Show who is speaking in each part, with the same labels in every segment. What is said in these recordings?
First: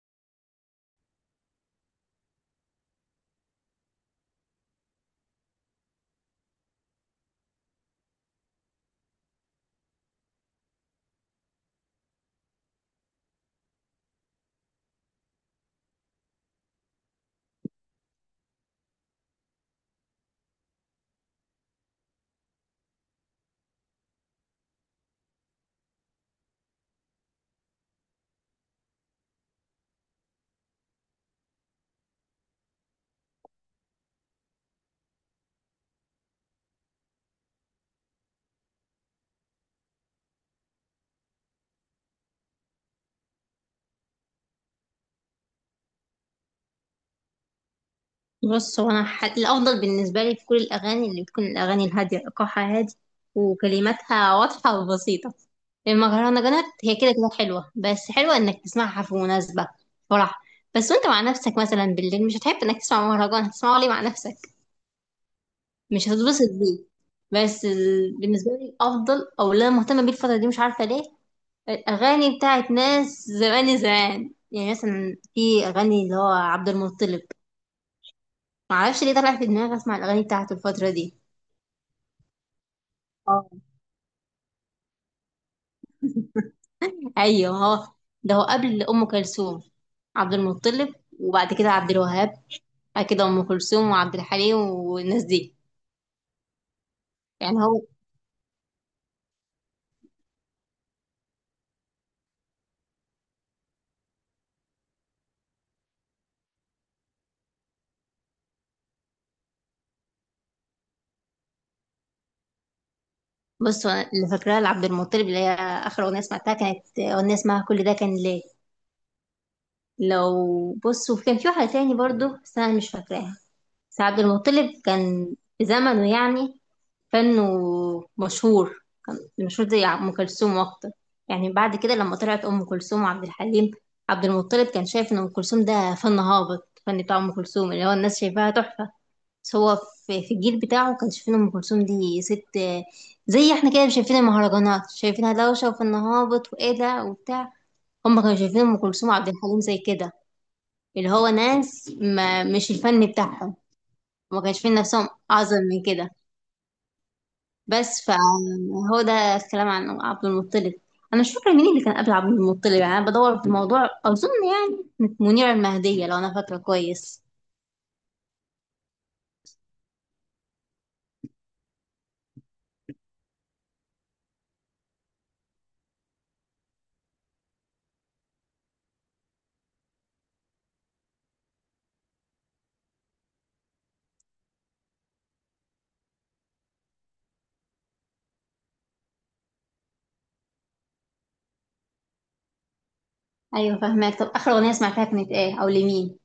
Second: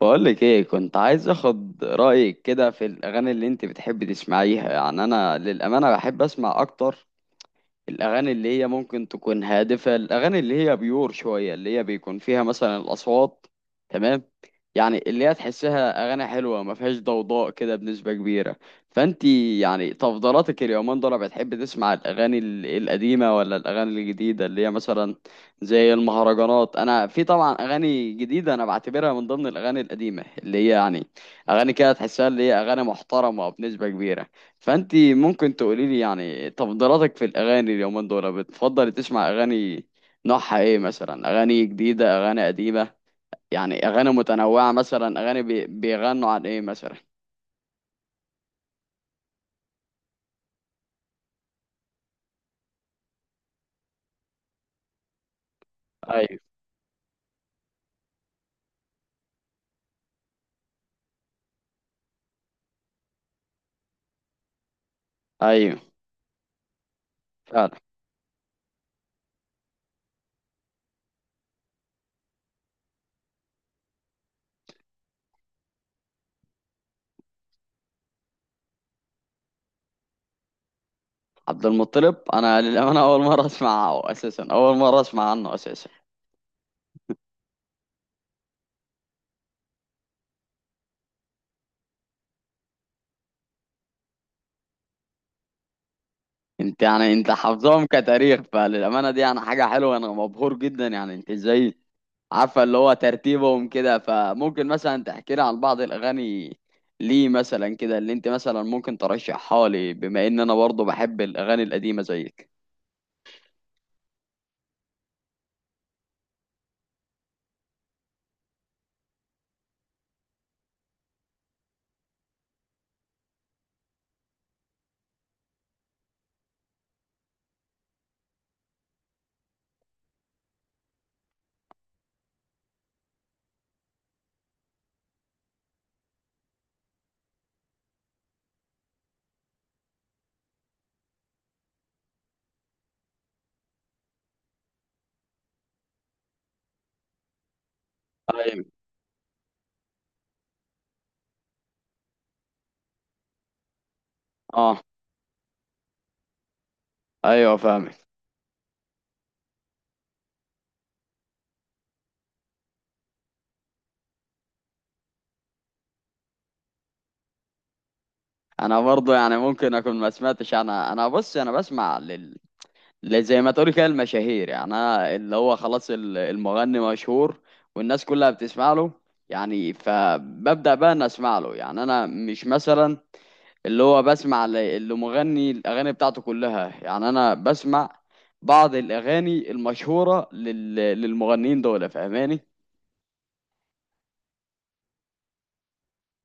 Speaker 1: بقولك ايه، كنت عايز اخد رأيك كده في الاغاني اللي انت بتحبي تسمعيها. يعني انا للأمانة بحب اسمع اكتر الأغاني اللي هي ممكن تكون هادفة، الأغاني اللي هي بيور شوية، اللي هي بيكون فيها مثلا الأصوات. تمام. يعني اللي هي تحسها أغاني حلوة ما فيهاش ضوضاء كده بنسبة كبيرة. فأنت يعني تفضيلاتك اليومين دول بتحب تسمع الأغاني القديمة ولا الأغاني الجديدة اللي هي مثلا زي المهرجانات؟ أنا في طبعا أغاني جديدة أنا بعتبرها من ضمن الأغاني القديمة، اللي هي يعني أغاني كده تحسها اللي هي أغاني محترمة بنسبة كبيرة. فانت ممكن تقولي لي يعني تفضيلاتك في الاغاني اليومين دول؟ بتفضل تسمع اغاني نوعها ايه مثلا؟ اغاني جديده، اغاني قديمه، يعني اغاني متنوعه؟ مثلا اغاني بيغنوا عن ايه مثلا؟
Speaker 2: بص هو انا الافضل بالنسبه لي في كل الاغاني اللي بتكون الاغاني الهاديه ايقاعها هادي، وكلماتها واضحه وبسيطه.
Speaker 1: ايوه.
Speaker 2: المهرجانات هي كده كده حلوه، بس حلوه انك تسمعها في مناسبه فرح. بس وانت مع نفسك مثلا بالليل، مش هتحب انك تسمع مهرجان، هتسمعه ليه مع نفسك؟
Speaker 1: ايوه.
Speaker 2: مش هتتبسط بيه. بس
Speaker 1: فعلا.
Speaker 2: بالنسبه لي الافضل او اللي انا مهتمه بيه الفتره دي، مش عارفه ليه، الاغاني بتاعت ناس زمان زمان، يعني مثلا في اغاني اللي هو عبد المطلب. معرفش ليه طلع في دماغي اسمع الاغاني بتاعته الفتره دي.
Speaker 1: عبد المطلب انا للامانه اول مره
Speaker 2: اه،
Speaker 1: اسمعه اساسا، اول مره اسمع عنه اساسا.
Speaker 2: ايوه، هو ده هو قبل ام كلثوم. عبد المطلب وبعد كده عبد الوهاب، بعد كده ام كلثوم وعبد الحليم والناس دي.
Speaker 1: انت يعني انت
Speaker 2: يعني هو،
Speaker 1: حافظهم كتاريخ، فللامانه دي يعني حاجه حلوه، انا مبهور جدا. يعني انت ازاي عارفه اللي هو ترتيبهم كده؟ فممكن مثلا تحكي لي عن بعض الاغاني ليه مثلا كده اللي انت مثلا ممكن ترشحها لي، بما ان انا برضه بحب الاغاني القديمه زيك.
Speaker 2: بص هو اللي فاكراه لعبد المطلب، اللي هي اخر اغنيه سمعتها كانت اغنيه اسمها كل ده كان ليه. لو بص وكان في واحده تاني برضو بس انا مش فاكراها. بس عبد المطلب كان في زمنه يعني فنه مشهور، كان مشهور زي أم كلثوم أكتر. يعني بعد كده لما طلعت أم كلثوم وعبد الحليم، عبد المطلب كان شايف إن أم كلثوم ده فن هابط، فن بتاع أم كلثوم اللي هو الناس شايفاها تحفة. بس هو في الجيل بتاعه كان شايفين أم كلثوم دي ست، زي احنا كده شايفين المهرجانات شايفينها دوشة وفن هابط وإيه ده وبتاع. هما كانوا شايفين
Speaker 1: ايوه.
Speaker 2: أم كلثوم وعبد الحليم زي كده، اللي هو ناس ما، مش الفن بتاعهم، وما كانش شايفين
Speaker 1: اه.
Speaker 2: نفسهم أعظم من كده.
Speaker 1: ايوه
Speaker 2: بس
Speaker 1: فاهمك.
Speaker 2: فهو ده الكلام عن عبد المطلب. انا مش فاكره مين اللي كان قبل عبد المطلب، يعني انا بدور في الموضوع، اظن يعني كانت منيره المهديه لو انا فاكره كويس.
Speaker 1: انا برضه يعني ممكن اكون ما سمعتش. انا بص، انا بسمع زي ما تقولي كده المشاهير. يعني انا اللي هو خلاص المغني مشهور والناس كلها بتسمع له، يعني فببدأ بقى ان اسمع له. يعني انا مش مثلا اللي هو بسمع اللي مغني الأغاني بتاعته كلها، يعني أنا بسمع بعض الأغاني المشهورة للمغنيين دول. فاهماني؟
Speaker 2: ايوه فاهمك، طب اخر اغنيه سمعتها كانت ايه او لمين؟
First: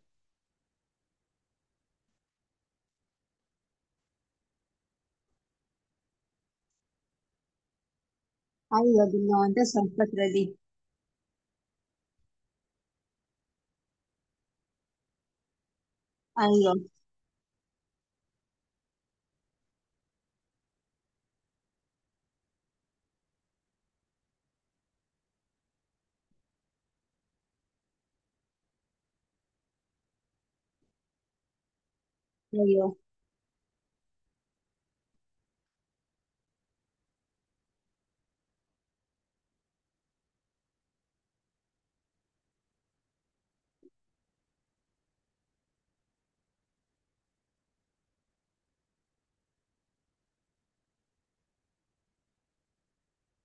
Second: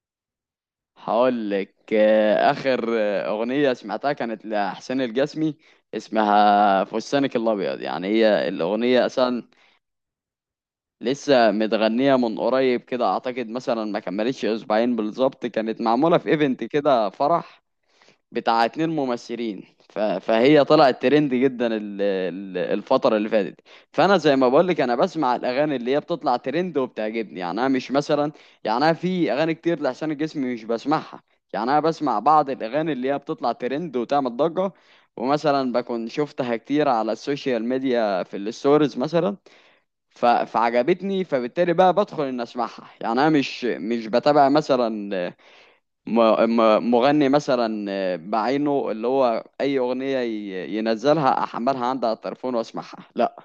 Speaker 1: هقول لك. آخر أغنية سمعتها كانت لحسين الجسمي، اسمها فستانك الأبيض. يعني هي الأغنية
Speaker 2: ايوه دي
Speaker 1: أصلا
Speaker 2: المهندسه الفتره دي.
Speaker 1: لسه متغنية من قريب كده، أعتقد مثلا ما كملتش أسبوعين بالظبط. كانت معمولة في إيفنت
Speaker 2: ايوه.
Speaker 1: كده فرح بتاع اتنين ممثلين. فهي طلعت ترند جدا الفترة اللي فاتت. فأنا زي ما بقولك أنا بسمع الأغاني اللي هي بتطلع ترند وبتعجبني. يعني أنا مش مثلا، يعني أنا في أغاني كتير لحسين الجسمي مش بسمعها. يعني أنا بسمع بعض
Speaker 2: ايوه.
Speaker 1: الأغاني اللي هي بتطلع ترند وتعمل ضجة، ومثلا بكون شفتها كتير على السوشيال ميديا في الستوريز مثلا. فعجبتني فبالتالي بقى بدخل إن أسمعها. يعني أنا مش بتابع مثلا مغني مثلا بعينه، اللي هو اي اغنيه ينزلها احملها عندي على التليفون واسمعها، لا.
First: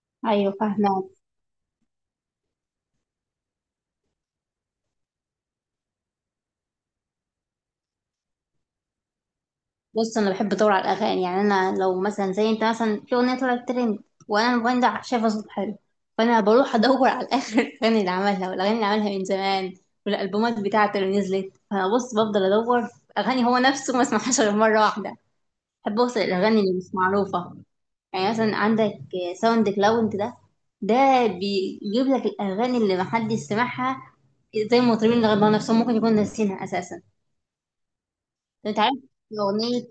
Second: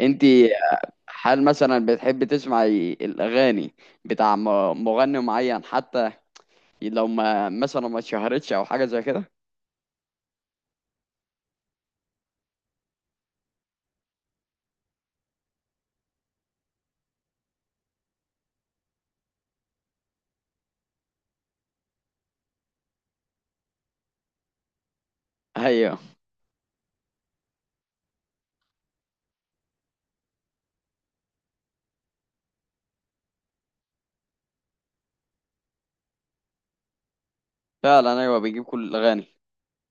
Speaker 1: انت
Speaker 2: ايوه فاهمه.
Speaker 1: هل مثلا بتحب تسمعي الاغاني بتاع مغني معين، حتى لو ما مثلا ما اتشهرتش او حاجه زي كده؟
Speaker 2: بص انا بحب ادور على الاغاني، يعني انا لو مثلا زي انت مثلا في اغنيه طلعت ترند، وانا الموبايل ده شايفه صوت حلو، فانا بروح ادور على اخر الاغاني اللي عملها والاغاني اللي عملها من زمان والالبومات بتاعته اللي نزلت. فانا بص بفضل ادور في اغاني هو نفسه ما اسمعهاش غير مره واحده.
Speaker 1: ايوه.
Speaker 2: بحب اوصل الاغاني اللي مش معروفه. يعني مثلا عندك ساوند كلاود ده، ده بيجيب لك الاغاني اللي محدش سمعها، زي المطربين اللي غنوا نفسهم ممكن يكون ناسينها اساسا.
Speaker 1: فعلا ايوه بيجيب
Speaker 2: انت
Speaker 1: كل
Speaker 2: عارف
Speaker 1: الاغاني.
Speaker 2: اغنيه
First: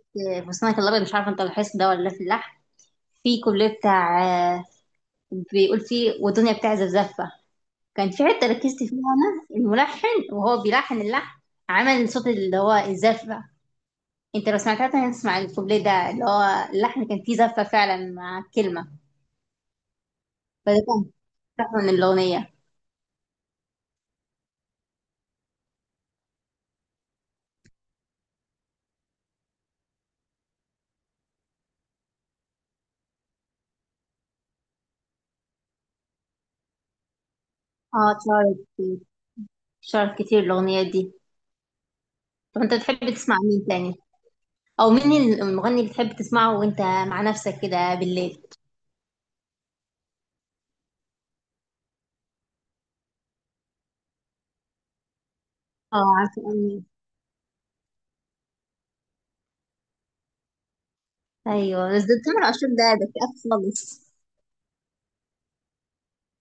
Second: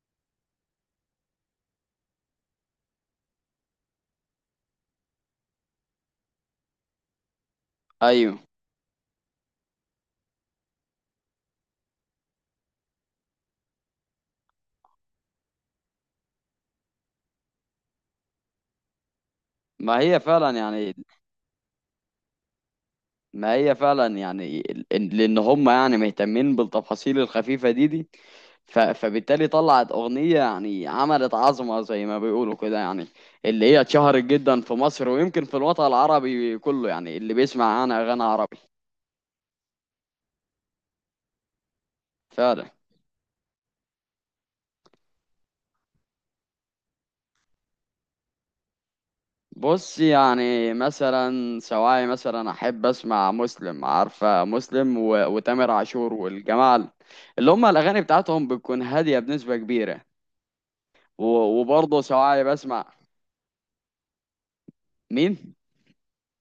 Speaker 2: فستانك الابيض، مش عارفه انت لاحظت ده ولا لا، في اللحن في كوبليه بتاع، آه، بيقول فيه والدنيا بتعزف زفه. كان في
Speaker 1: ايوه.
Speaker 2: حته ركزت فيها انا، الملحن وهو بيلحن اللحن عمل صوت اللي هو الزفه. انت لو سمعتها تاني تسمع الكوبليه ده اللي هو اللحن كان فيه زفه فعلا مع الكلمه.
Speaker 1: ما هي فعلا
Speaker 2: فده
Speaker 1: يعني.
Speaker 2: كان تحفه من الاغنيه.
Speaker 1: ما هي فعلا يعني، لان هم يعني مهتمين بالتفاصيل الخفيفه دي. فبالتالي طلعت أغنية يعني عملت عظمة زي ما بيقولوا كده. يعني اللي هي اتشهرت جدا في مصر ويمكن في الوطن العربي كله، يعني اللي بيسمع عنها
Speaker 2: اه،
Speaker 1: أغاني
Speaker 2: اتشهرت
Speaker 1: عربي.
Speaker 2: كتير، اتشهرت كتير الاغنيه دي. طب
Speaker 1: فعلا.
Speaker 2: انت بتحب تسمع مين تاني؟ او مين المغني اللي بتحب تسمعه وانت مع نفسك كده بالليل؟
Speaker 1: بص، يعني مثلا سواعي مثلا أحب أسمع مسلم، عارفة مسلم وتامر
Speaker 2: اه
Speaker 1: عاشور
Speaker 2: عارفه.
Speaker 1: والجماعة اللي هم الأغاني بتاعتهم بتكون هادية بنسبة كبيرة. و...
Speaker 2: ايوه
Speaker 1: وبرضه
Speaker 2: بس ده
Speaker 1: سواعي
Speaker 2: تامر عاشور، ده
Speaker 1: بسمع.
Speaker 2: ده اكتئاب خالص.
Speaker 1: مين؟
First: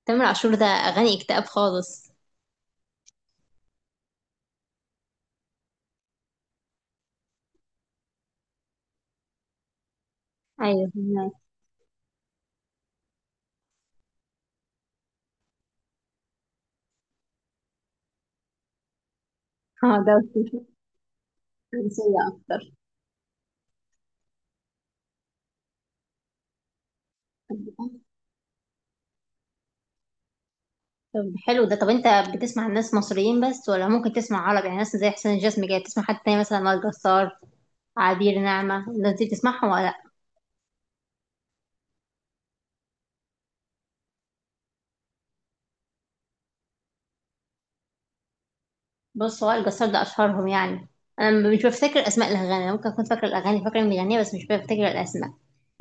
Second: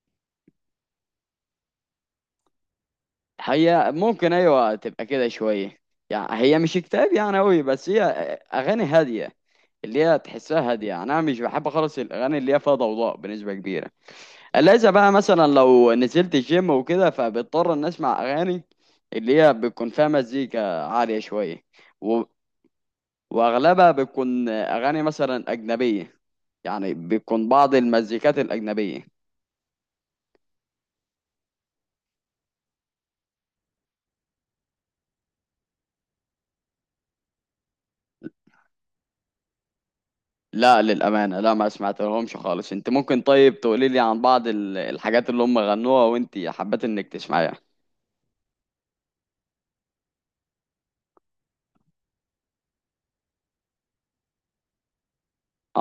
Speaker 2: تامر عاشور ده اغاني اكتئاب خالص.
Speaker 1: هي ممكن ايوه تبقى كده شويه، يعني هي مش اكتئاب يعني قوي، بس هي اغاني هاديه، اللي هي تحسها هاديه.
Speaker 2: ايوه
Speaker 1: يعني انا
Speaker 2: فهمك.
Speaker 1: مش بحب خالص الاغاني اللي هي فيها ضوضاء بنسبه كبيره. الا اذا بقى مثلا لو نزلت الجيم وكده فبضطر ان اسمع اغاني اللي هي بتكون
Speaker 2: اه
Speaker 1: فيها
Speaker 2: ده
Speaker 1: مزيكا عاليه شويه. و...
Speaker 2: رومانسية اكتر.
Speaker 1: واغلبها بتكون اغاني مثلا اجنبيه، يعني بتكون بعض المزيكات الاجنبيه.
Speaker 2: طب حلو ده. طب انت بتسمع الناس مصريين بس ولا ممكن تسمع عربي؟ يعني ناس زي حسين الجسمي كده، تسمع حد تاني مثلا وائل جسار، عبير نعمة، الناس دي بتسمعهم ولا لا؟
Speaker 1: لا للأمانة لا، ما سمعت لهمش خالص. انت ممكن طيب تقولي لي عن بعض الحاجات اللي هم غنوها وانت حبيت انك تسمعيها؟
Speaker 2: بص وائل جسار ده اشهرهم يعني. انا مش بفتكر اسماء الاغاني، انا ممكن اكون فاكره الاغاني، فاكره المغنيه بس مش بفتكر الاسماء.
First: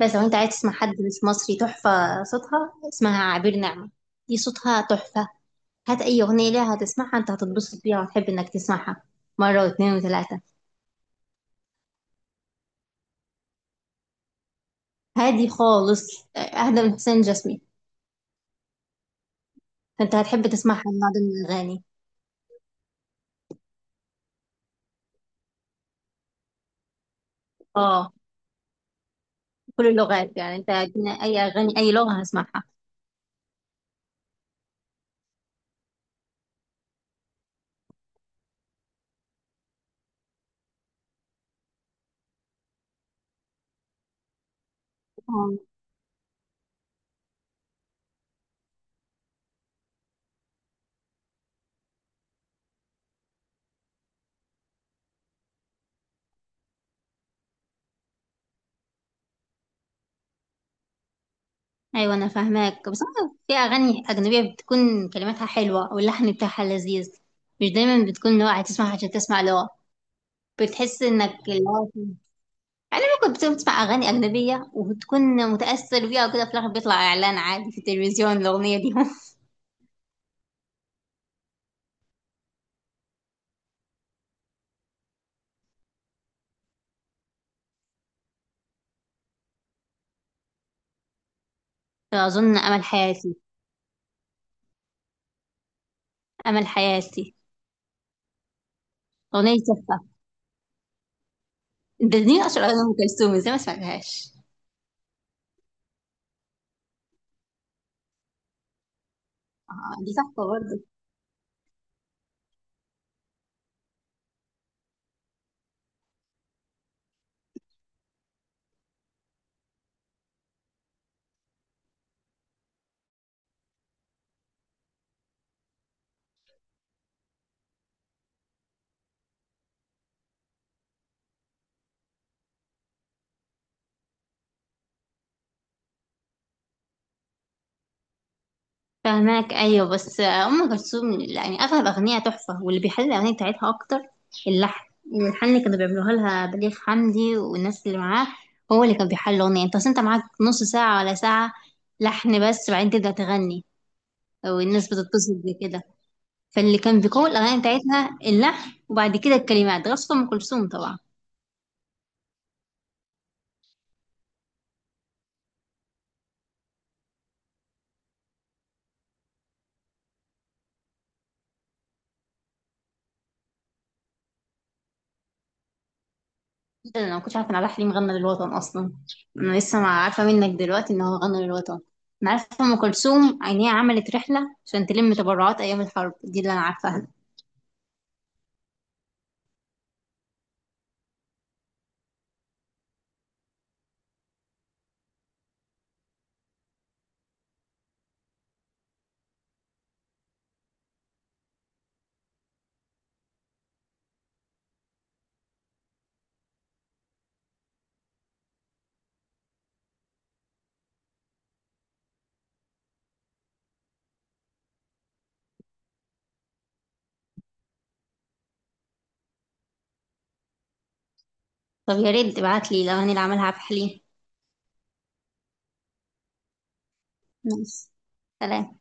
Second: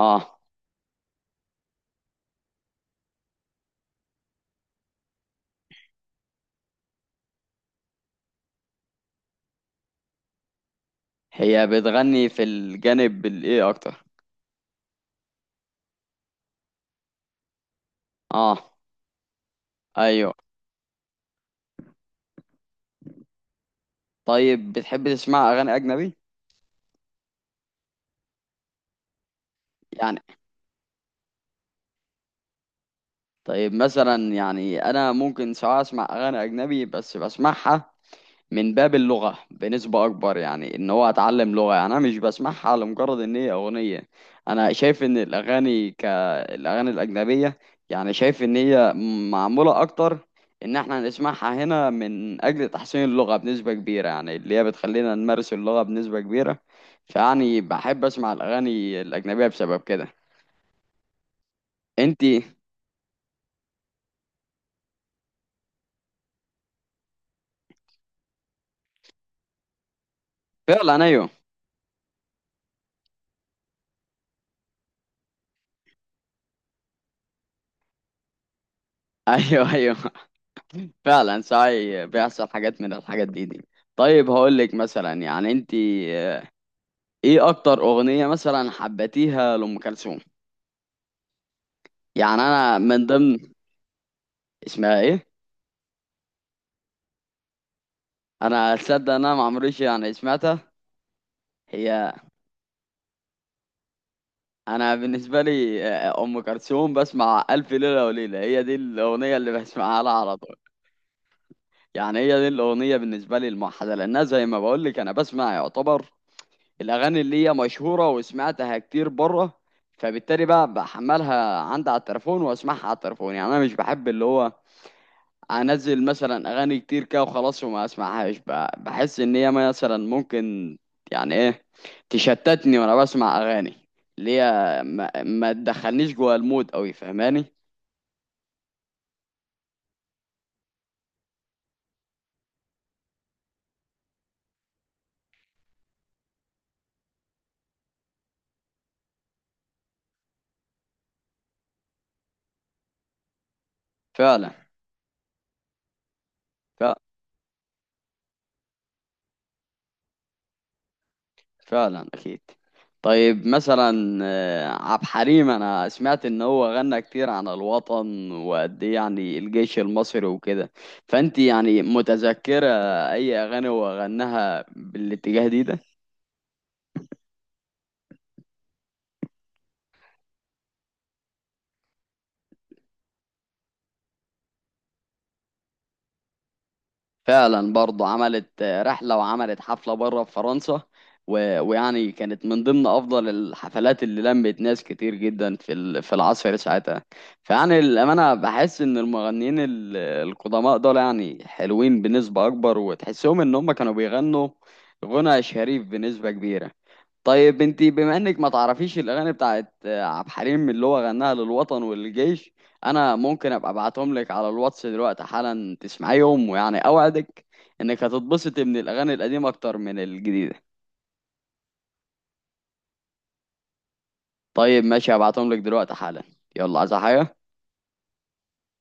Speaker 2: بس لو انت عايز تسمع حد مش مصري تحفه صوتها، اسمها عبير نعمة، دي صوتها تحفة. هات اي اغنيه ليها هتسمعها انت هتتبسط بيها وتحب انك تسمعها مره واثنين وثلاثه.
Speaker 1: هي بتغني في الجانب الايه اكتر؟
Speaker 2: هادي خالص، اهدى من حسين جسمي.
Speaker 1: اه.
Speaker 2: فانت
Speaker 1: ايوه.
Speaker 2: هتحب تسمعها النوع ده من الاغاني.
Speaker 1: طيب بتحب تسمع اغاني اجنبي؟
Speaker 2: اه، كل
Speaker 1: يعني
Speaker 2: اللغات يعني، انت ادينا اي اغاني اي لغه هسمعها.
Speaker 1: طيب مثلا، يعني انا ممكن سواء اسمع اغاني اجنبي بس بسمعها من باب اللغة بنسبة أكبر، يعني إن هو أتعلم لغة. يعني أنا مش بسمعها لمجرد إن هي أغنية. أنا شايف إن
Speaker 2: آه.
Speaker 1: الأغاني كالأغاني الأجنبية، يعني شايف إن هي معمولة أكتر إن إحنا نسمعها هنا من أجل تحسين اللغة بنسبة كبيرة، يعني اللي هي بتخلينا نمارس اللغة بنسبة كبيرة. فيعني بحب أسمع الأغاني الأجنبية بسبب كده.
Speaker 2: ايوه انا
Speaker 1: إنتي.
Speaker 2: فاهماك، بس أنا في اغاني اجنبيه بتكون كلماتها حلوه واللحن بتاعها لذيذ. مش دايما بتكون لغه هتسمعها عشان تسمع لغه، بتحس
Speaker 1: فعلا. أيوه.
Speaker 2: انك اللغة. يعني ممكن بتسمع أغاني أجنبية وبتكون متأثر بيها وكده، في الآخر بيطلع إعلان عادي في التلفزيون الأغنية دي.
Speaker 1: أيوه. أيوه فعلا ساعي بيحصل حاجات من الحاجات دي. طيب هقول لك مثلا، يعني انت ايه اكتر اغنية مثلا حبيتيها لأم كلثوم؟ يعني
Speaker 2: فأظن
Speaker 1: انا
Speaker 2: أمل
Speaker 1: من
Speaker 2: حياتي.
Speaker 1: ضمن. اسمها ايه؟
Speaker 2: أمل حياتي،
Speaker 1: انا اتصدق ان انا ما
Speaker 2: أغنية
Speaker 1: عمريش
Speaker 2: تحفة.
Speaker 1: يعني سمعتها. هي.
Speaker 2: ده دي أشهر أغنية أم كلثوم، إزاي ما سمعتهاش؟
Speaker 1: انا بالنسبة لي ام كلثوم بسمع الف ليلة وليلة، هي دي الاغنية اللي بسمعها
Speaker 2: آه
Speaker 1: لها
Speaker 2: دي
Speaker 1: على
Speaker 2: تحفة
Speaker 1: طول.
Speaker 2: برضه.
Speaker 1: يعني هي دي الاغنية بالنسبة لي الموحدة، لانها زي ما بقول لك انا بسمع يعتبر الاغاني اللي هي مشهورة وسمعتها كتير بره، فبالتالي بقى بحملها عندي على التليفون واسمعها على التليفون. يعني انا مش بحب اللي هو انزل مثلا اغاني كتير كده وخلاص وما اسمعهاش. بحس ان هي مثلا ممكن يعني ايه تشتتني وانا بسمع اغاني اللي هي ما تدخلنيش جوه المود قوي. فاهماني؟
Speaker 2: فهماك. أيوه بس أم كلثوم يعني أغلب أغنية تحفة، واللي بيحل الأغنية بتاعتها أكتر اللحن. الحن اللي كانوا بيعملوها لها بليغ حمدي والناس اللي معاه، هو اللي كان بيحل الأغنية. أنت أصل أنت معاك نص ساعة ولا ساعة لحن بس، بعدين تبدأ تغني،
Speaker 1: فعلا.
Speaker 2: والناس بتتبسط بكده. فاللي
Speaker 1: فعلا,
Speaker 2: كان بيقوي الاغاني بتاعتها اللحن، وبعد كده الكلمات، غصب ام كلثوم طبعا.
Speaker 1: فعلا اكيد. طيب مثلا عبد الحليم انا سمعت ان هو غنى كتير عن الوطن وقد ايه يعني الجيش المصري وكده. فانت يعني متذكرة اي اغاني هو غناها بالاتجاه ده؟
Speaker 2: ده انا ما كنتش عارفه ان عبد الحليم غنى للوطن اصلا. انا لسه ما عارفه منك دلوقتي ان هو غنى للوطن. انا عارفه ام كلثوم ان هي عملت رحله عشان تلم تبرعات ايام الحرب، دي اللي انا عارفاها.
Speaker 1: فعلا، برضه عملت رحلة وعملت حفلة بره في فرنسا. ويعني كانت من ضمن أفضل الحفلات اللي لمت ناس كتير جدا في العصر ساعتها. فيعني الأمانة بحس إن المغنيين القدماء دول يعني حلوين بنسبة أكبر، وتحسهم إن هم كانوا بيغنوا غنى شريف بنسبة كبيرة. طيب انتي بما انك ما تعرفيش الاغاني بتاعت عبد الحليم اللي هو غناها للوطن والجيش، انا ممكن ابقى ابعتهم لك على الواتس دلوقتي حالا تسمعيهم. ويعني اوعدك انك هتتبسطي من الاغاني القديمه اكتر من الجديده.
Speaker 2: طب يا ريت تبعت لي الاغاني اللي عملها عبد الحليم.
Speaker 1: طيب ماشي، هبعتهم لك دلوقتي حالا. يلا عايز حاجه؟
Speaker 2: ماشي. سلام.